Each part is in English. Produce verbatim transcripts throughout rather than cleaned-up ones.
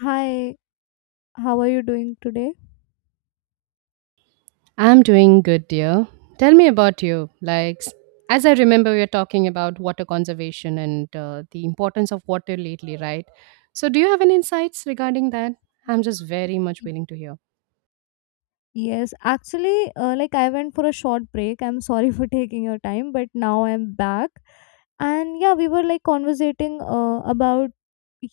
Hi, how are you doing today? I'm doing good, dear. Tell me about you. Like, s- as I remember, we are talking about water conservation and uh, the importance of water lately, right? So, do you have any insights regarding that? I'm just very much willing to hear. Yes, actually, uh, like I went for a short break. I'm sorry for taking your time, but now I'm back. And yeah, we were like conversating uh, about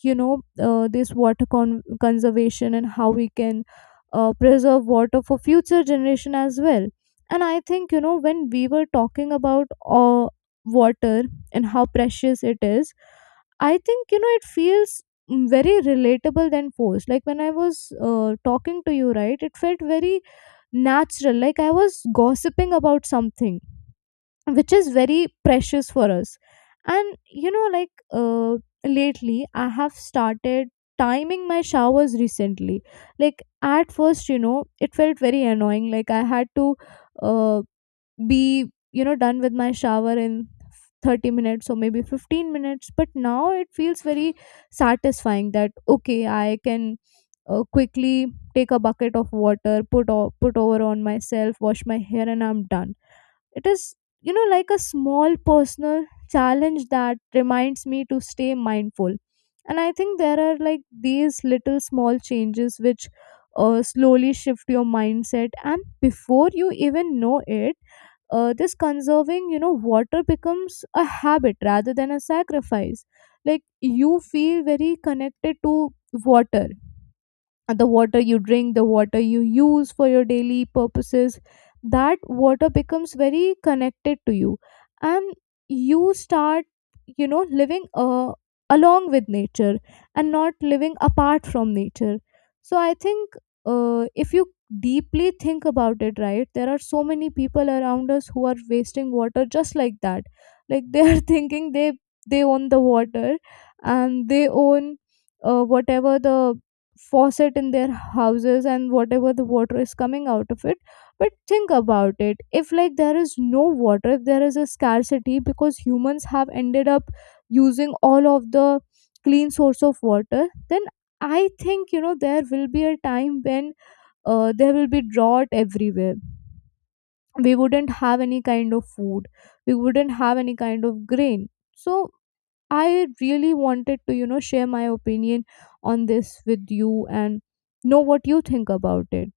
you know uh, this water con- conservation and how we can uh, preserve water for future generation as well. And I think you know when we were talking about uh, water and how precious it is, I think you know it feels mm, very relatable than forced. Like when I was uh, talking to you, right, it felt very natural, like I was gossiping about something which is very precious for us. And you know like uh, lately I have started timing my showers recently. Like at first you know it felt very annoying, like I had to uh, be you know done with my shower in thirty minutes or maybe fifteen minutes. But now it feels very satisfying, that okay I can uh, quickly take a bucket of water, put o- put over on myself, wash my hair, and I'm done. It is, you know, like a small personal challenge that reminds me to stay mindful. And I think there are like these little small changes which uh, slowly shift your mindset. And before you even know it, uh, this conserving, you know, water becomes a habit rather than a sacrifice. Like you feel very connected to water, the water you drink, the water you use for your daily purposes, that water becomes very connected to you. And you start, you know, living uh, along with nature and not living apart from nature. So I think uh, if you deeply think about it, right, there are so many people around us who are wasting water just like that. Like they are thinking they they own the water, and they own uh, whatever the faucet in their houses and whatever the water is coming out of it. But think about it, if like there is no water, if there is a scarcity because humans have ended up using all of the clean source of water, then I think you know there will be a time when uh, there will be drought everywhere. We wouldn't have any kind of food, we wouldn't have any kind of grain. So I really wanted to, you know, share my opinion on this with you and know what you think about it.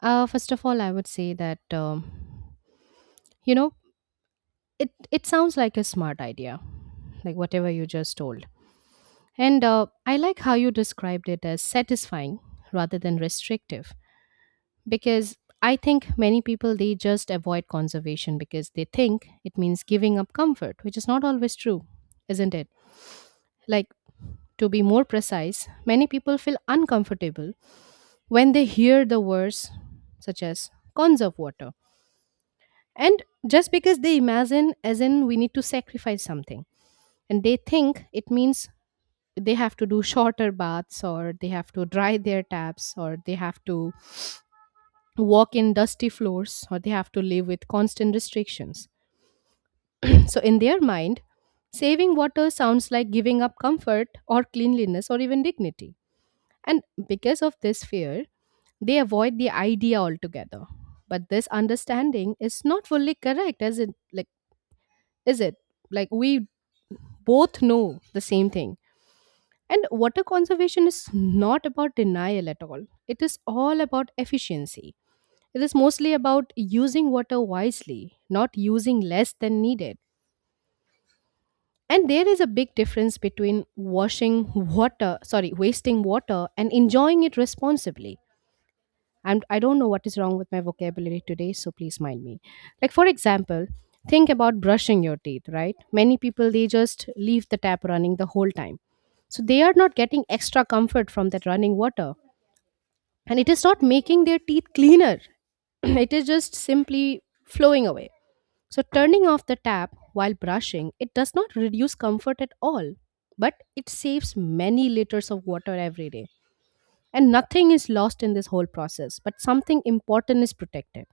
Uh, first of all, I would say that um, you know it it sounds like a smart idea, like whatever you just told, and uh, I like how you described it as satisfying rather than restrictive because I think many people they just avoid conservation because they think it means giving up comfort, which is not always true, isn't it? Like to be more precise, many people feel uncomfortable when they hear the words such as conserve water. And just because they imagine as in we need to sacrifice something and they think it means they have to do shorter baths or they have to dry their taps or they have to walk in dusty floors or they have to live with constant restrictions. So, in their mind, saving water sounds like giving up comfort or cleanliness or even dignity. And because of this fear, they avoid the idea altogether. But this understanding is not fully correct, as it like is it? Like we both know the same thing. And water conservation is not about denial at all. It is all about efficiency. It is mostly about using water wisely, not using less than needed. And there is a big difference between washing water, sorry, wasting water and enjoying it responsibly. And I don't know what is wrong with my vocabulary today, so please mind me. Like for example, think about brushing your teeth, right? Many people they just leave the tap running the whole time. So they are not getting extra comfort from that running water. And it is not making their teeth cleaner. It is just simply flowing away. So, turning off the tap while brushing, it does not reduce comfort at all, but it saves many liters of water every day. And nothing is lost in this whole process, but something important is protected.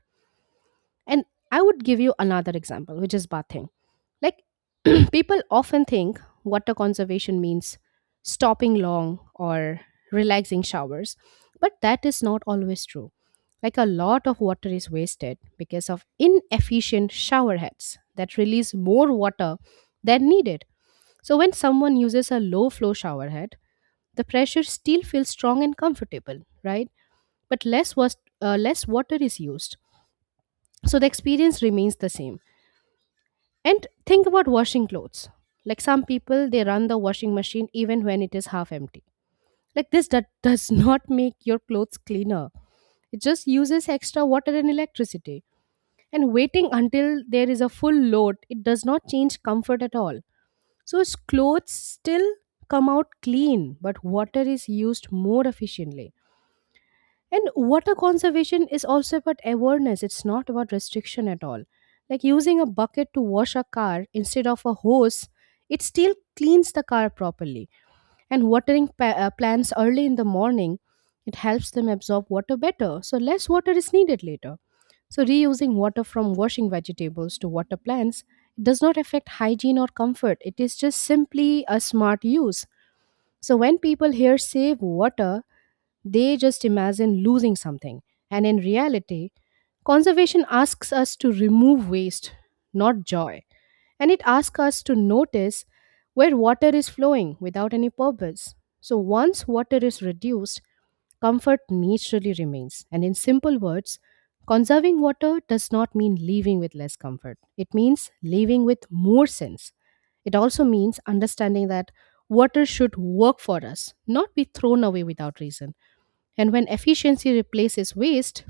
And I would give you another example, which is bathing. Like people often think water conservation means stopping long or relaxing showers, but that is not always true. Like a lot of water is wasted because of inefficient shower heads that release more water than needed. So when someone uses a low flow shower head, the pressure still feels strong and comfortable, right? But less was uh, less water is used. So the experience remains the same and think about washing clothes. Like some people, they run the washing machine even when it is half empty. Like this that does not make your clothes cleaner. It just uses extra water and electricity. And waiting until there is a full load, it does not change comfort at all. So its clothes still come out clean, but water is used more efficiently. And water conservation is also about awareness, it's not about restriction at all. Like using a bucket to wash a car instead of a hose, it still cleans the car properly. And watering pa- uh, plants early in the morning, it helps them absorb water better, so less water is needed later. So, reusing water from washing vegetables to water plants does not affect hygiene or comfort, it is just simply a smart use. So, when people hear save water, they just imagine losing something. And in reality, conservation asks us to remove waste, not joy. And it asks us to notice where water is flowing without any purpose. So once water is reduced, comfort naturally remains. And in simple words, conserving water does not mean leaving with less comfort, it means leaving with more sense. It also means understanding that water should work for us, not be thrown away without reason. And when efficiency replaces waste,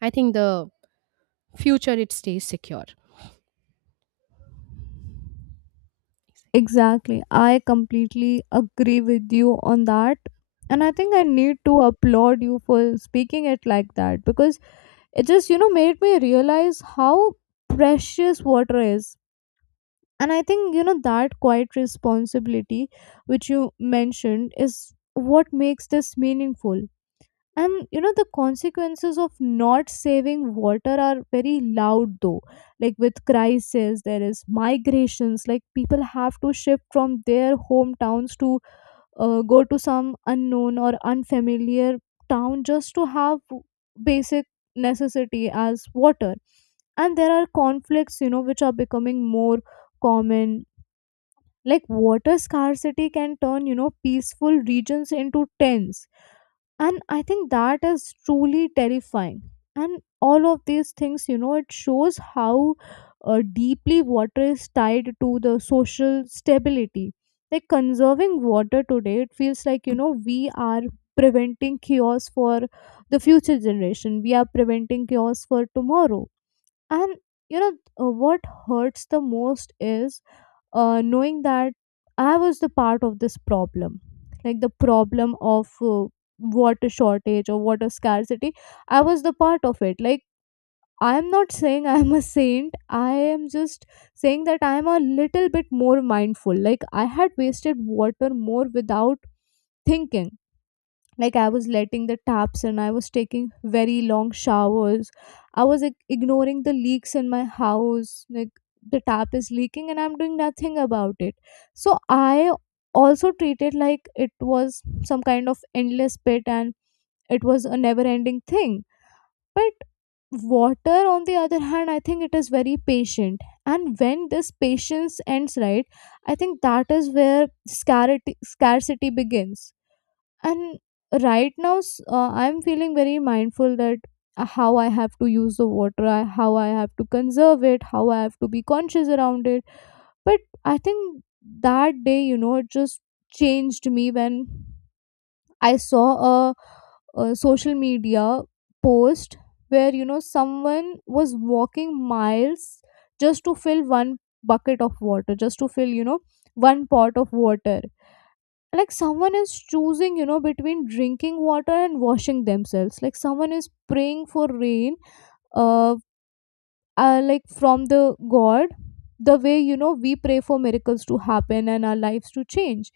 I think the future it stays secure. Exactly. I completely agree with you on that. And I think I need to applaud you for speaking it like that because it just, you know, made me realize how precious water is. And I think you know that quiet responsibility which you mentioned is what makes this meaningful. And you know the consequences of not saving water are very loud though. Like with crisis there is migrations, like people have to shift from their hometowns to uh, go to some unknown or unfamiliar town just to have basic necessity as water. And there are conflicts you know which are becoming more common. Like water scarcity can turn you know peaceful regions into tents, and I think that is truly terrifying. And all of these things you know it shows how uh, deeply water is tied to the social stability. Like conserving water today, it feels like you know we are preventing chaos for the future generation, we are preventing chaos for tomorrow. And you know uh, what hurts the most is uh, knowing that I was the part of this problem, like the problem of uh, water shortage or water scarcity, I was the part of it. Like, I am not saying I am a saint, I am just saying that I am a little bit more mindful. Like, I had wasted water more without thinking. Like I was letting the taps in, I was taking very long showers, I was like, ignoring the leaks in my house, like the tap is leaking and I'm doing nothing about it. So I also treated like it was some kind of endless pit, and it was a never ending thing. But water, on the other hand, I think it is very patient. And when this patience ends, right, I think that is where scarcity scarcity begins. And right now, s- uh, I'm feeling very mindful that uh, how I have to use the water, I- how I have to conserve it, how I have to be conscious around it. But I think that day you know it just changed me when I saw a, a social media post, where you know someone was walking miles just to fill one bucket of water, just to fill you know one pot of water. Like someone is choosing you know between drinking water and washing themselves, like someone is praying for rain, uh, uh like from the god, the way you know we pray for miracles to happen and our lives to change.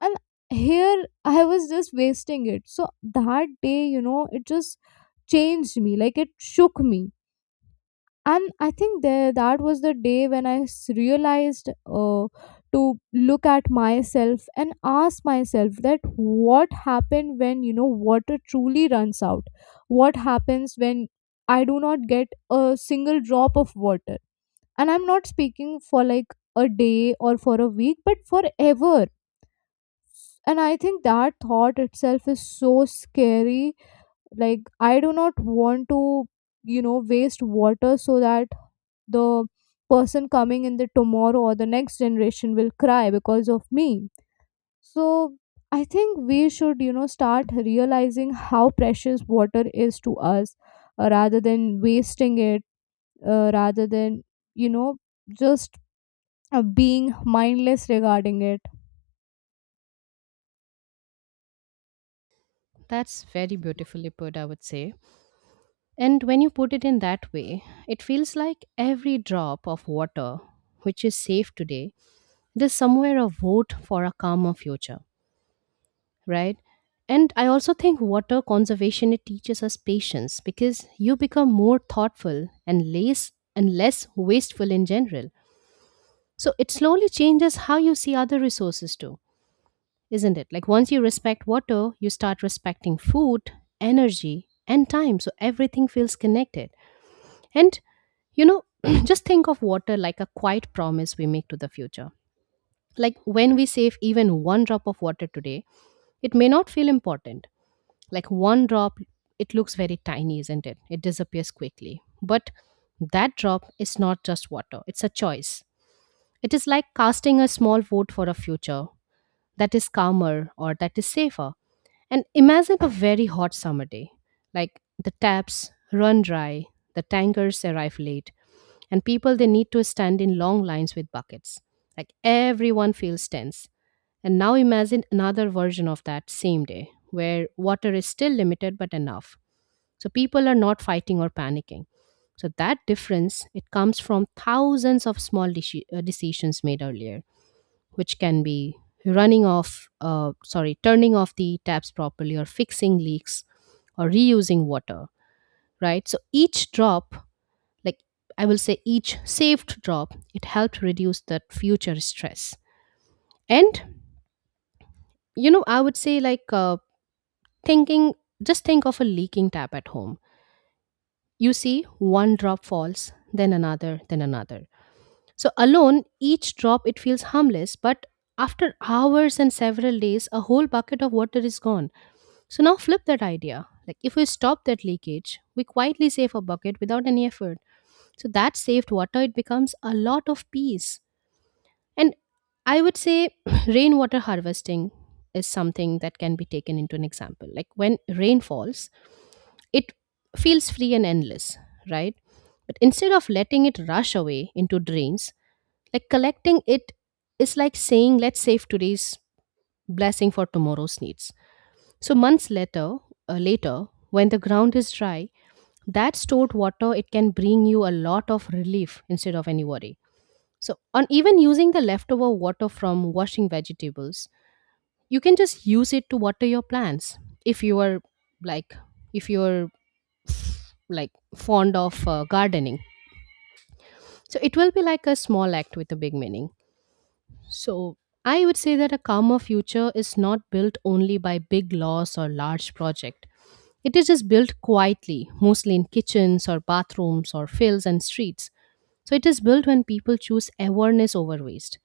And here I was just wasting it. So that day you know it just changed me, like it shook me. And I think that that was the day when I s- realized, uh, to look at myself and ask myself that, what happened when you know water truly runs out? What happens when I do not get a single drop of water? And I'm not speaking for like a day or for a week, but forever. And I think that thought itself is so scary. Like I do not want to you know waste water so that the person coming in the tomorrow or the next generation will cry because of me. So I think we should you know start realizing how precious water is to us, uh, rather than wasting it, uh, rather than you know just uh, being mindless regarding it. That's very beautifully put, I would say. And when you put it in that way, it feels like every drop of water which is saved today, it is somewhere a vote for a calmer future, right? And I also think water conservation it teaches us patience because you become more thoughtful and less and less wasteful in general. So it slowly changes how you see other resources too isn't it? Like once you respect water, you start respecting food, energy, and time. So everything feels connected. And, you know, just think of water like a quiet promise we make to the future. Like when we save even one drop of water today, it may not feel important. Like one drop, it looks very tiny, isn't it? It disappears quickly. But that drop is not just water, it's a choice. It is like casting a small vote for a future that is calmer or that is safer and imagine a very hot summer day. Like the taps run dry, the tankers arrive late, and people they need to stand in long lines with buckets. Like everyone feels tense. And now imagine another version of that same day where water is still limited but enough. So people are not fighting or panicking. So that difference it comes from thousands of small deci- uh, decisions made earlier which can be running off, uh, sorry, turning off the taps properly or fixing leaks or reusing water, right? So each drop, like I will say each saved drop, it helped reduce that future stress. And, you know, I would say like uh, thinking, just think of a leaking tap at home. You see one drop falls, then another, then another. So alone, each drop, it feels harmless, but after hours and several days, a whole bucket of water is gone. So now flip that idea. Like if we stop that leakage, we quietly save a bucket without any effort. So that saved water, it becomes a lot of peace. And I would say rainwater harvesting is something that can be taken into an example. Like when rain falls, it feels free and endless, right? But instead of letting it rush away into drains, like collecting it is like saying, let's save today's blessing for tomorrow's needs so months later, uh, later when the ground is dry, that stored water it can bring you a lot of relief instead of any worry. So on even using the leftover water from washing vegetables, you can just use it to water your plants. If you are like if you're like fond of uh, gardening, so it will be like a small act with a big meaning. So I would say that a calmer future is not built only by big loss or large project. It is just built quietly, mostly in kitchens or bathrooms or fields and streets. So it is built when people choose awareness over waste.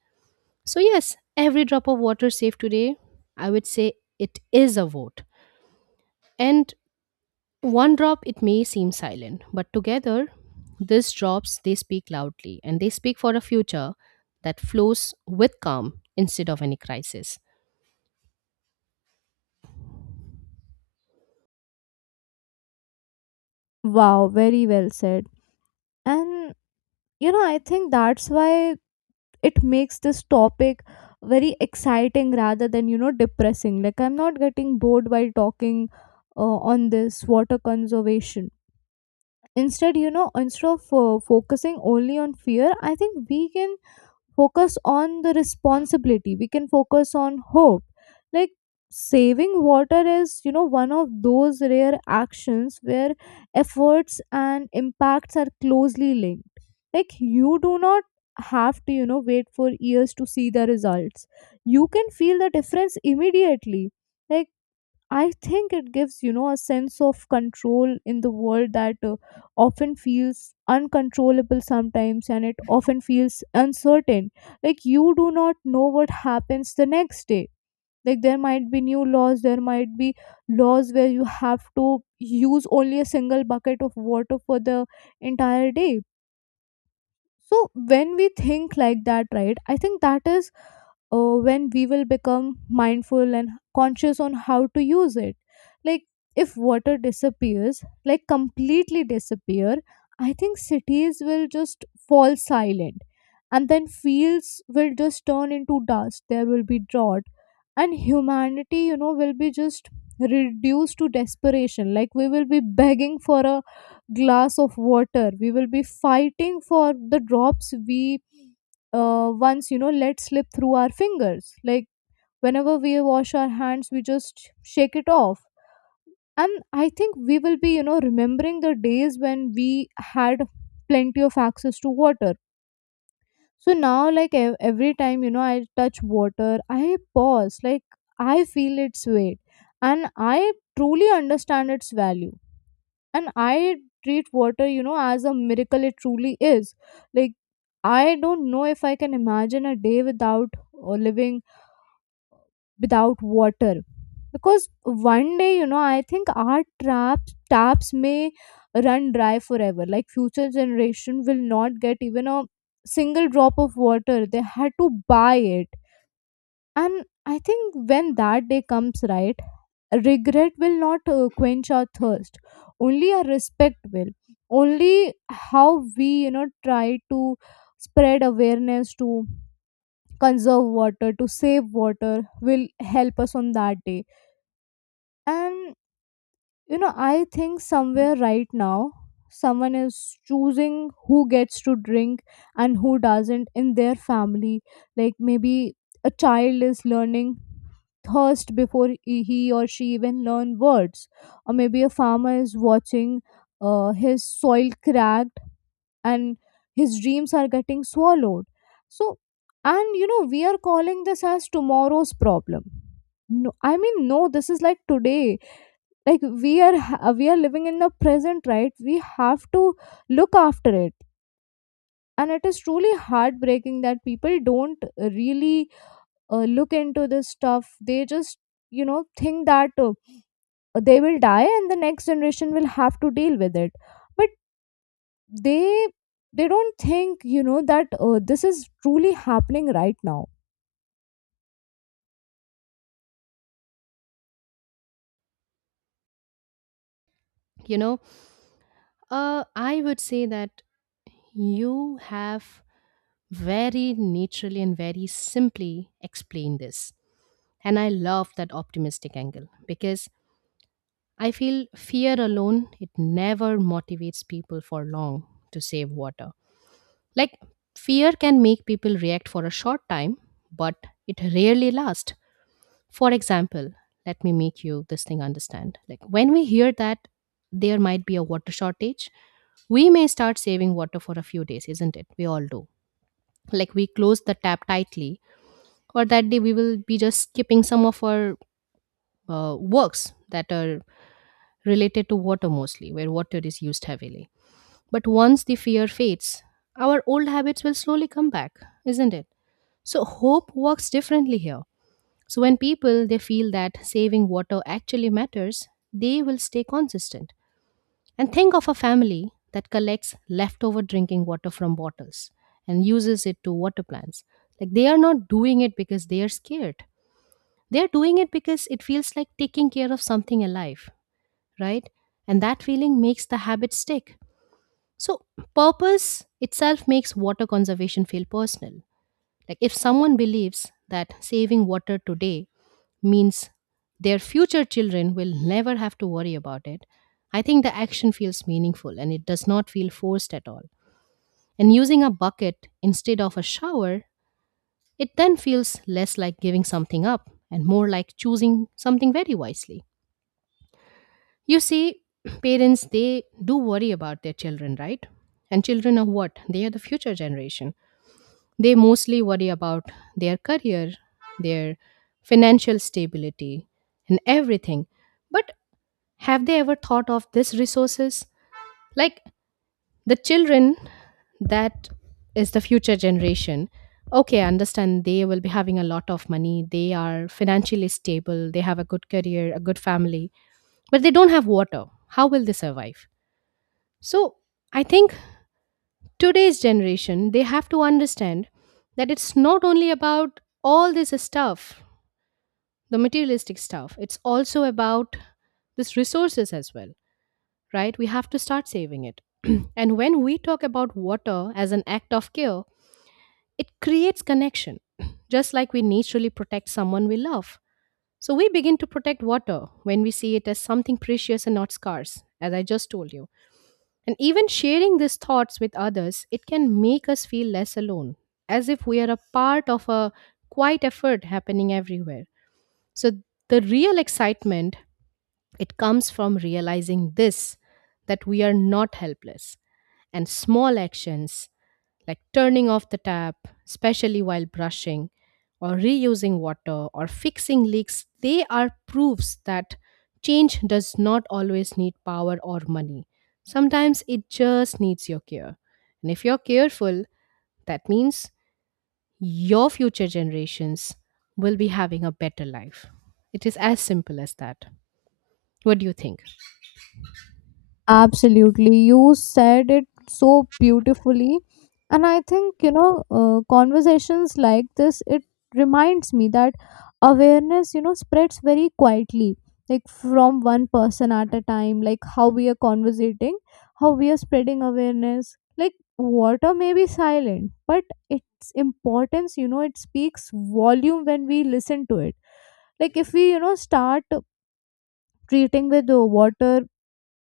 So, yes, every drop of water saved today, I would say it is a vote. And one drop, it may seem silent, but together, these drops, they speak loudly and they speak for a future that flows with calm instead of any crisis. Wow, very well said. And you know I think that's why it makes this topic very exciting rather than you know depressing. Like I'm not getting bored while talking uh, on this water conservation. Instead you know instead of uh, focusing only on fear, I think we can focus on the responsibility, we can focus on hope. Like saving water is you know one of those rare actions where efforts and impacts are closely linked. Like you do not have to you know wait for years to see the results, you can feel the difference immediately. Like I think it gives, you know, a sense of control in the world that uh, often feels uncontrollable sometimes and it often feels uncertain. Like, you do not know what happens the next day. Like, there might be new laws, there might be laws where you have to use only a single bucket of water for the entire day. So when we think like that, right, I think that is uh, when we will become mindful and conscious on how to use it. Like if water disappears, like completely disappear, I think cities will just fall silent, and then fields will just turn into dust. There will be drought, and humanity you know will be just reduced to desperation. Like we will be begging for a glass of water, we will be fighting for the drops we uh, once you know let slip through our fingers. Like whenever we wash our hands we just shake it off. And I think we will be you know remembering the days when we had plenty of access to water. So now, like ev- every time you know I touch water, I pause, like I feel its weight, and I truly understand its value, and I treat water you know as a miracle it truly is. Like I don't know if I can imagine a day without, or living without water. Because one day you know I think our traps taps may run dry forever. Like future generation will not get even a single drop of water, they had to buy it. And I think when that day comes, right, regret will not uh, quench our thirst, only our respect will. Only how we you know try to spread awareness, to conserve water, to save water, will help us on that day. And you know I think somewhere right now someone is choosing who gets to drink and who doesn't in their family. Like maybe a child is learning thirst before he he or she even learn words. Or maybe a farmer is watching uh, his soil cracked and his dreams are getting swallowed. So, and you know we are calling this as tomorrow's problem. No, I mean, no, this is like today. Like we are ha- we are living in the present, right, we have to look after it. And it is truly heartbreaking that people don't really uh, look into this stuff, they just you know think that uh, they will die and the next generation will have to deal with it. But they they don't think you know that uh, this is truly happening right now. You know, uh, I would say that you have very naturally and very simply explain this. And I love that optimistic angle because I feel fear alone, it never motivates people for long to save water. Like fear can make people react for a short time, but it rarely lasts. For example, let me make you this thing understand. Like when we hear that there might be a water shortage, we may start saving water for a few days, isn't it? We all do like we close the tap tightly for that day we will be just skipping some of our uh, works that are related to water mostly where water is used heavily but once the fear fades our old habits will slowly come back isn't it so hope works differently here so when people they feel that saving water actually matters they will stay consistent and think of a family that collects leftover drinking water from bottles and uses it to water plants like they are not doing it because they are scared. They're doing it because it feels like taking care of something alive, right? And that feeling makes the habit stick. So, purpose itself makes water conservation feel personal. Like, if someone believes that saving water today means their future children will never have to worry about it, I think the action feels meaningful and it does not feel forced at all. And using a bucket instead of a shower, it then feels less like giving something up and more like choosing something very wisely. You see, parents, they do worry about their children, right? And children are what? They are the future generation. They mostly worry about their career, their financial stability, and everything. But have they ever thought of these resources? Like the children that is the future generation. Okay, I understand they will be having a lot of money. They are financially stable. They have a good career, a good family, but they don't have water. How will they survive? So I think today's generation, they have to understand that it's not only about all this stuff, the materialistic stuff, it's also about this resources as well, right? We have to start saving it. And when we talk about water as an act of care, it creates connection, just like we naturally protect someone we love. So we begin to protect water when we see it as something precious and not scarce, as I just told you. And even sharing these thoughts with others, it can make us feel less alone, as if we are a part of a quiet effort happening everywhere. So the real excitement, it comes from realizing this that we are not helpless and small actions like turning off the tap, especially while brushing, or reusing water, or fixing leaks, they are proofs that change does not always need power or money. Sometimes it just needs your care. And if you're careful, that means your future generations will be having a better life. It is as simple as that. What do you think? Absolutely. You said it so beautifully. And I think, you know, uh, conversations like this, it reminds me that awareness, you know, spreads very quietly, like from one person at a time, like how we are conversating, how we are spreading awareness. Like water may be silent, but its importance, you know, it speaks volume when we listen to it. Like if we, you know, start treating with the water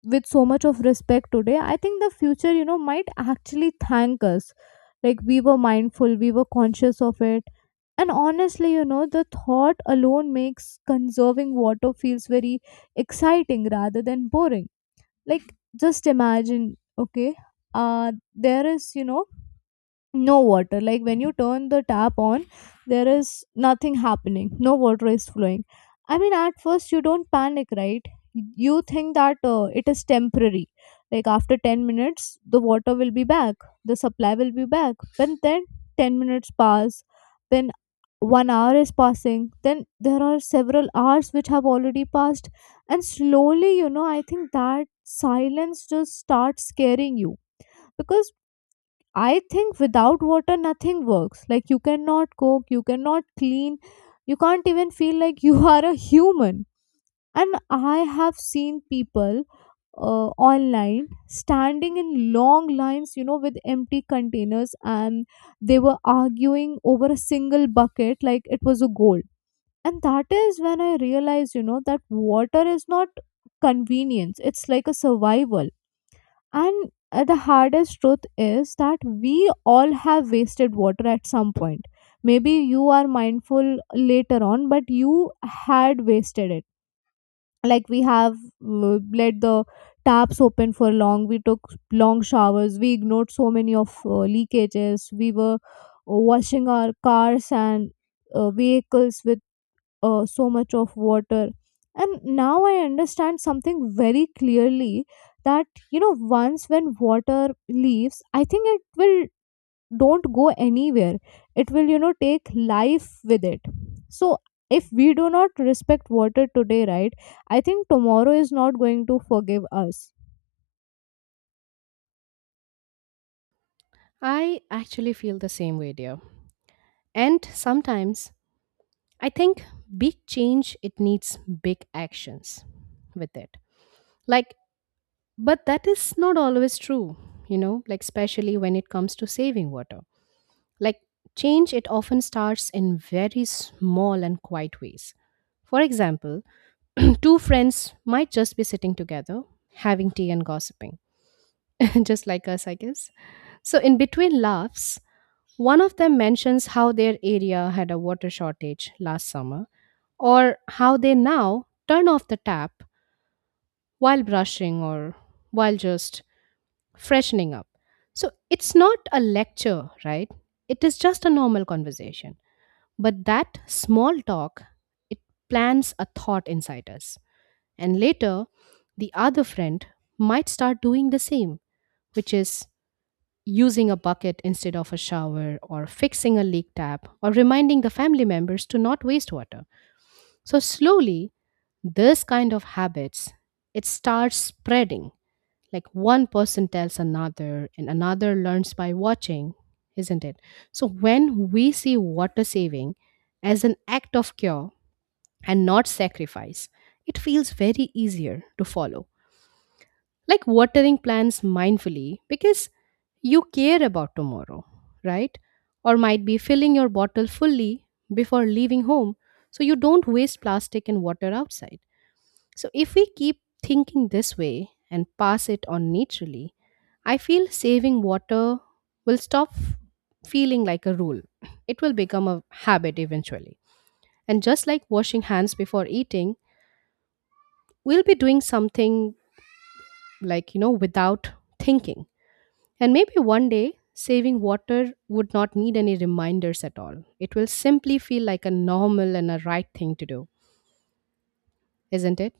with so much of respect today, I think the future, you know might actually thank us, like we were mindful, we were conscious of it. And honestly, you know the thought alone makes conserving water feels very exciting rather than boring. Like just imagine, okay, uh there is, you know no water, like when you turn the tap on there is nothing happening, no water is flowing. I mean, at first you don't panic, right? You think that uh, it is temporary, like after ten minutes the water will be back, the supply will be back. But then ten minutes pass, then one hour is passing, then there are several hours which have already passed. And slowly, you know I think that silence just starts scaring you. Because I think without water, nothing works. Like, you cannot cook, you cannot clean, you can't even feel like you are a human. And I have seen people uh, online standing in long lines, you know, with empty containers, and they were arguing over a single bucket like it was a gold. And that is when I realized, you know, that water is not convenience, it's like a survival. And uh, the hardest truth is that we all have wasted water at some point. Maybe you are mindful later on, but you had wasted it. Like we have uh, let the taps open for long, we took long showers, we ignored so many of uh, leakages, we were uh, washing our cars and uh, vehicles with uh, so much of water. And now I understand something very clearly, that you know, once when water leaves, I think it will don't go anywhere, it will, you know, take life with it. So if we do not respect water today, right, I think tomorrow is not going to forgive us. I actually feel the same way, dear. And sometimes I think big change it needs big actions with it. Like, but that is not always true, you know, like especially when it comes to saving water. Like, change it often starts in very small and quiet ways. For example, two friends might just be sitting together having tea and gossiping, just like us, I guess. So in between laughs, one of them mentions how their area had a water shortage last summer, or how they now turn off the tap while brushing or while just freshening up. So it's not a lecture, right? It is just a normal conversation. But that small talk, it plants a thought inside us. And later, the other friend might start doing the same, which is using a bucket instead of a shower, or fixing a leak tap, or reminding the family members to not waste water. So slowly, this kind of habits it starts spreading. Like one person tells another, and another learns by watching, isn't it? So when we see water saving as an act of cure and not sacrifice, it feels very easier to follow, like watering plants mindfully because you care about tomorrow, right? Or might be filling your bottle fully before leaving home so you don't waste plastic and water outside. So, if we keep thinking this way and pass it on naturally, I feel saving water will stop feeling like a rule. It will become a habit eventually. And just like washing hands before eating, we'll be doing something like, you know, without thinking. And maybe one day, saving water would not need any reminders at all. It will simply feel like a normal and a right thing to do, isn't it?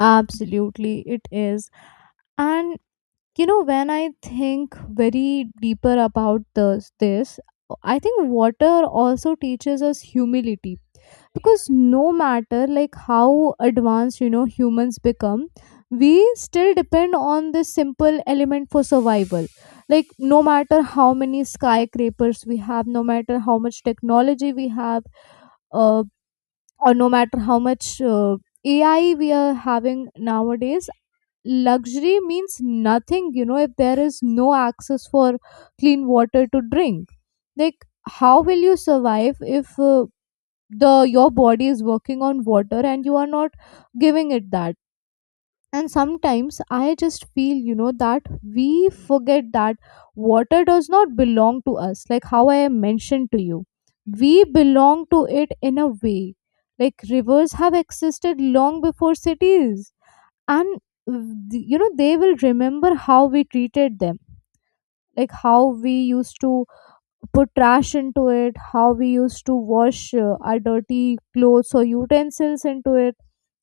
Absolutely, it is. And you know, when I think very deeper about this this I think water also teaches us humility, because no matter like how advanced, you know, humans become, we still depend on this simple element for survival. Like no matter how many skyscrapers we have, no matter how much technology we have, uh, or no matter how much uh, AI we are having nowadays, luxury means nothing, you know, if there is no access for clean water to drink. Like how will you survive if uh, the your body is working on water and you are not giving it that? And sometimes I just feel, you know, that we forget that water does not belong to us. Like how I mentioned to you, we belong to it in a way. Like rivers have existed long before cities, and th- you know, they will remember how we treated them. Like how we used to put trash into it, how we used to wash uh, our dirty clothes or utensils into it.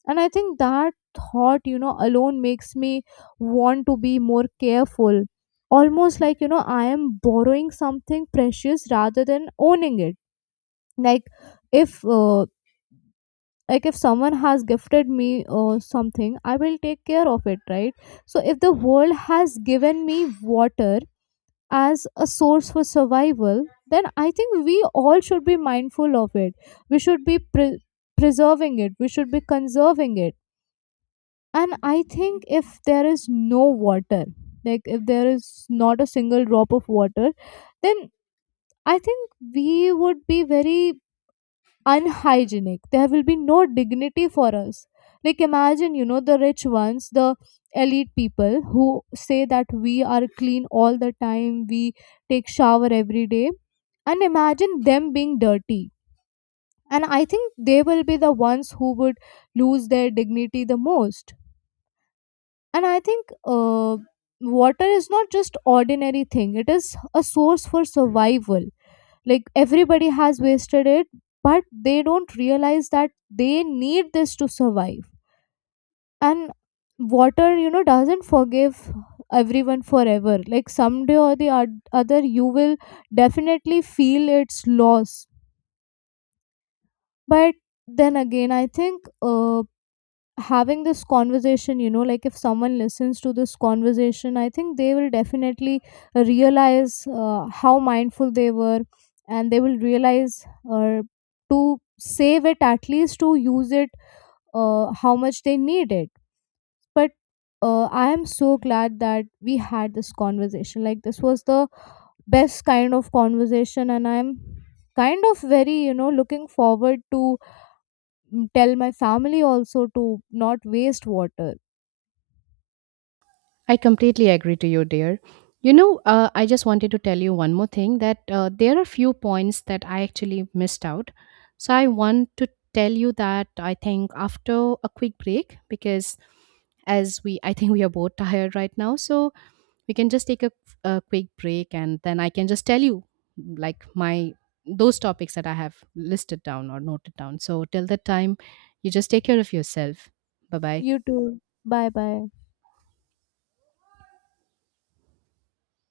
And I think that thought, you know, alone makes me want to be more careful, almost like, you know, I am borrowing something precious rather than owning it. Like if uh, like if someone has gifted me uh, something, I will take care of it, right? So if the world has given me water as a source for survival, then I think we all should be mindful of it. We should be pre- preserving it, we should be conserving it. And I think if there is no water, like if there is not a single drop of water, then I think we would be very unhygienic. There will be no dignity for us. Like, imagine, you know, the rich ones, the elite people who say that we are clean all the time, we take shower every day, and imagine them being dirty. And I think they will be the ones who would lose their dignity the most. And I think uh, water is not just ordinary thing; it is a source for survival. Like everybody has wasted it, but they don't realize that they need this to survive. And water, you know, doesn't forgive everyone forever. Like someday or the od- other, you will definitely feel its loss. But then again, I think uh, having this conversation, you know, like if someone listens to this conversation, I think they will definitely realize uh, how mindful they were, and they will realize uh, to save it, at least to use it, uh, how much they need it. But uh, I am so glad that we had this conversation. Like this was the best kind of conversation, and I'm kind of very, you know, looking forward to mm, tell my family also to not waste water. I completely agree to you, dear. You know, uh, I just wanted to tell you one more thing, that uh, there are few points that I actually missed out. So I want to tell you that I think after a quick break, because as we, I think we are both tired right now. So we can just take a, a quick break, and then I can just tell you like my those topics that I have listed down or noted down. So till that time, you just take care of yourself. Bye bye. You too. Bye bye.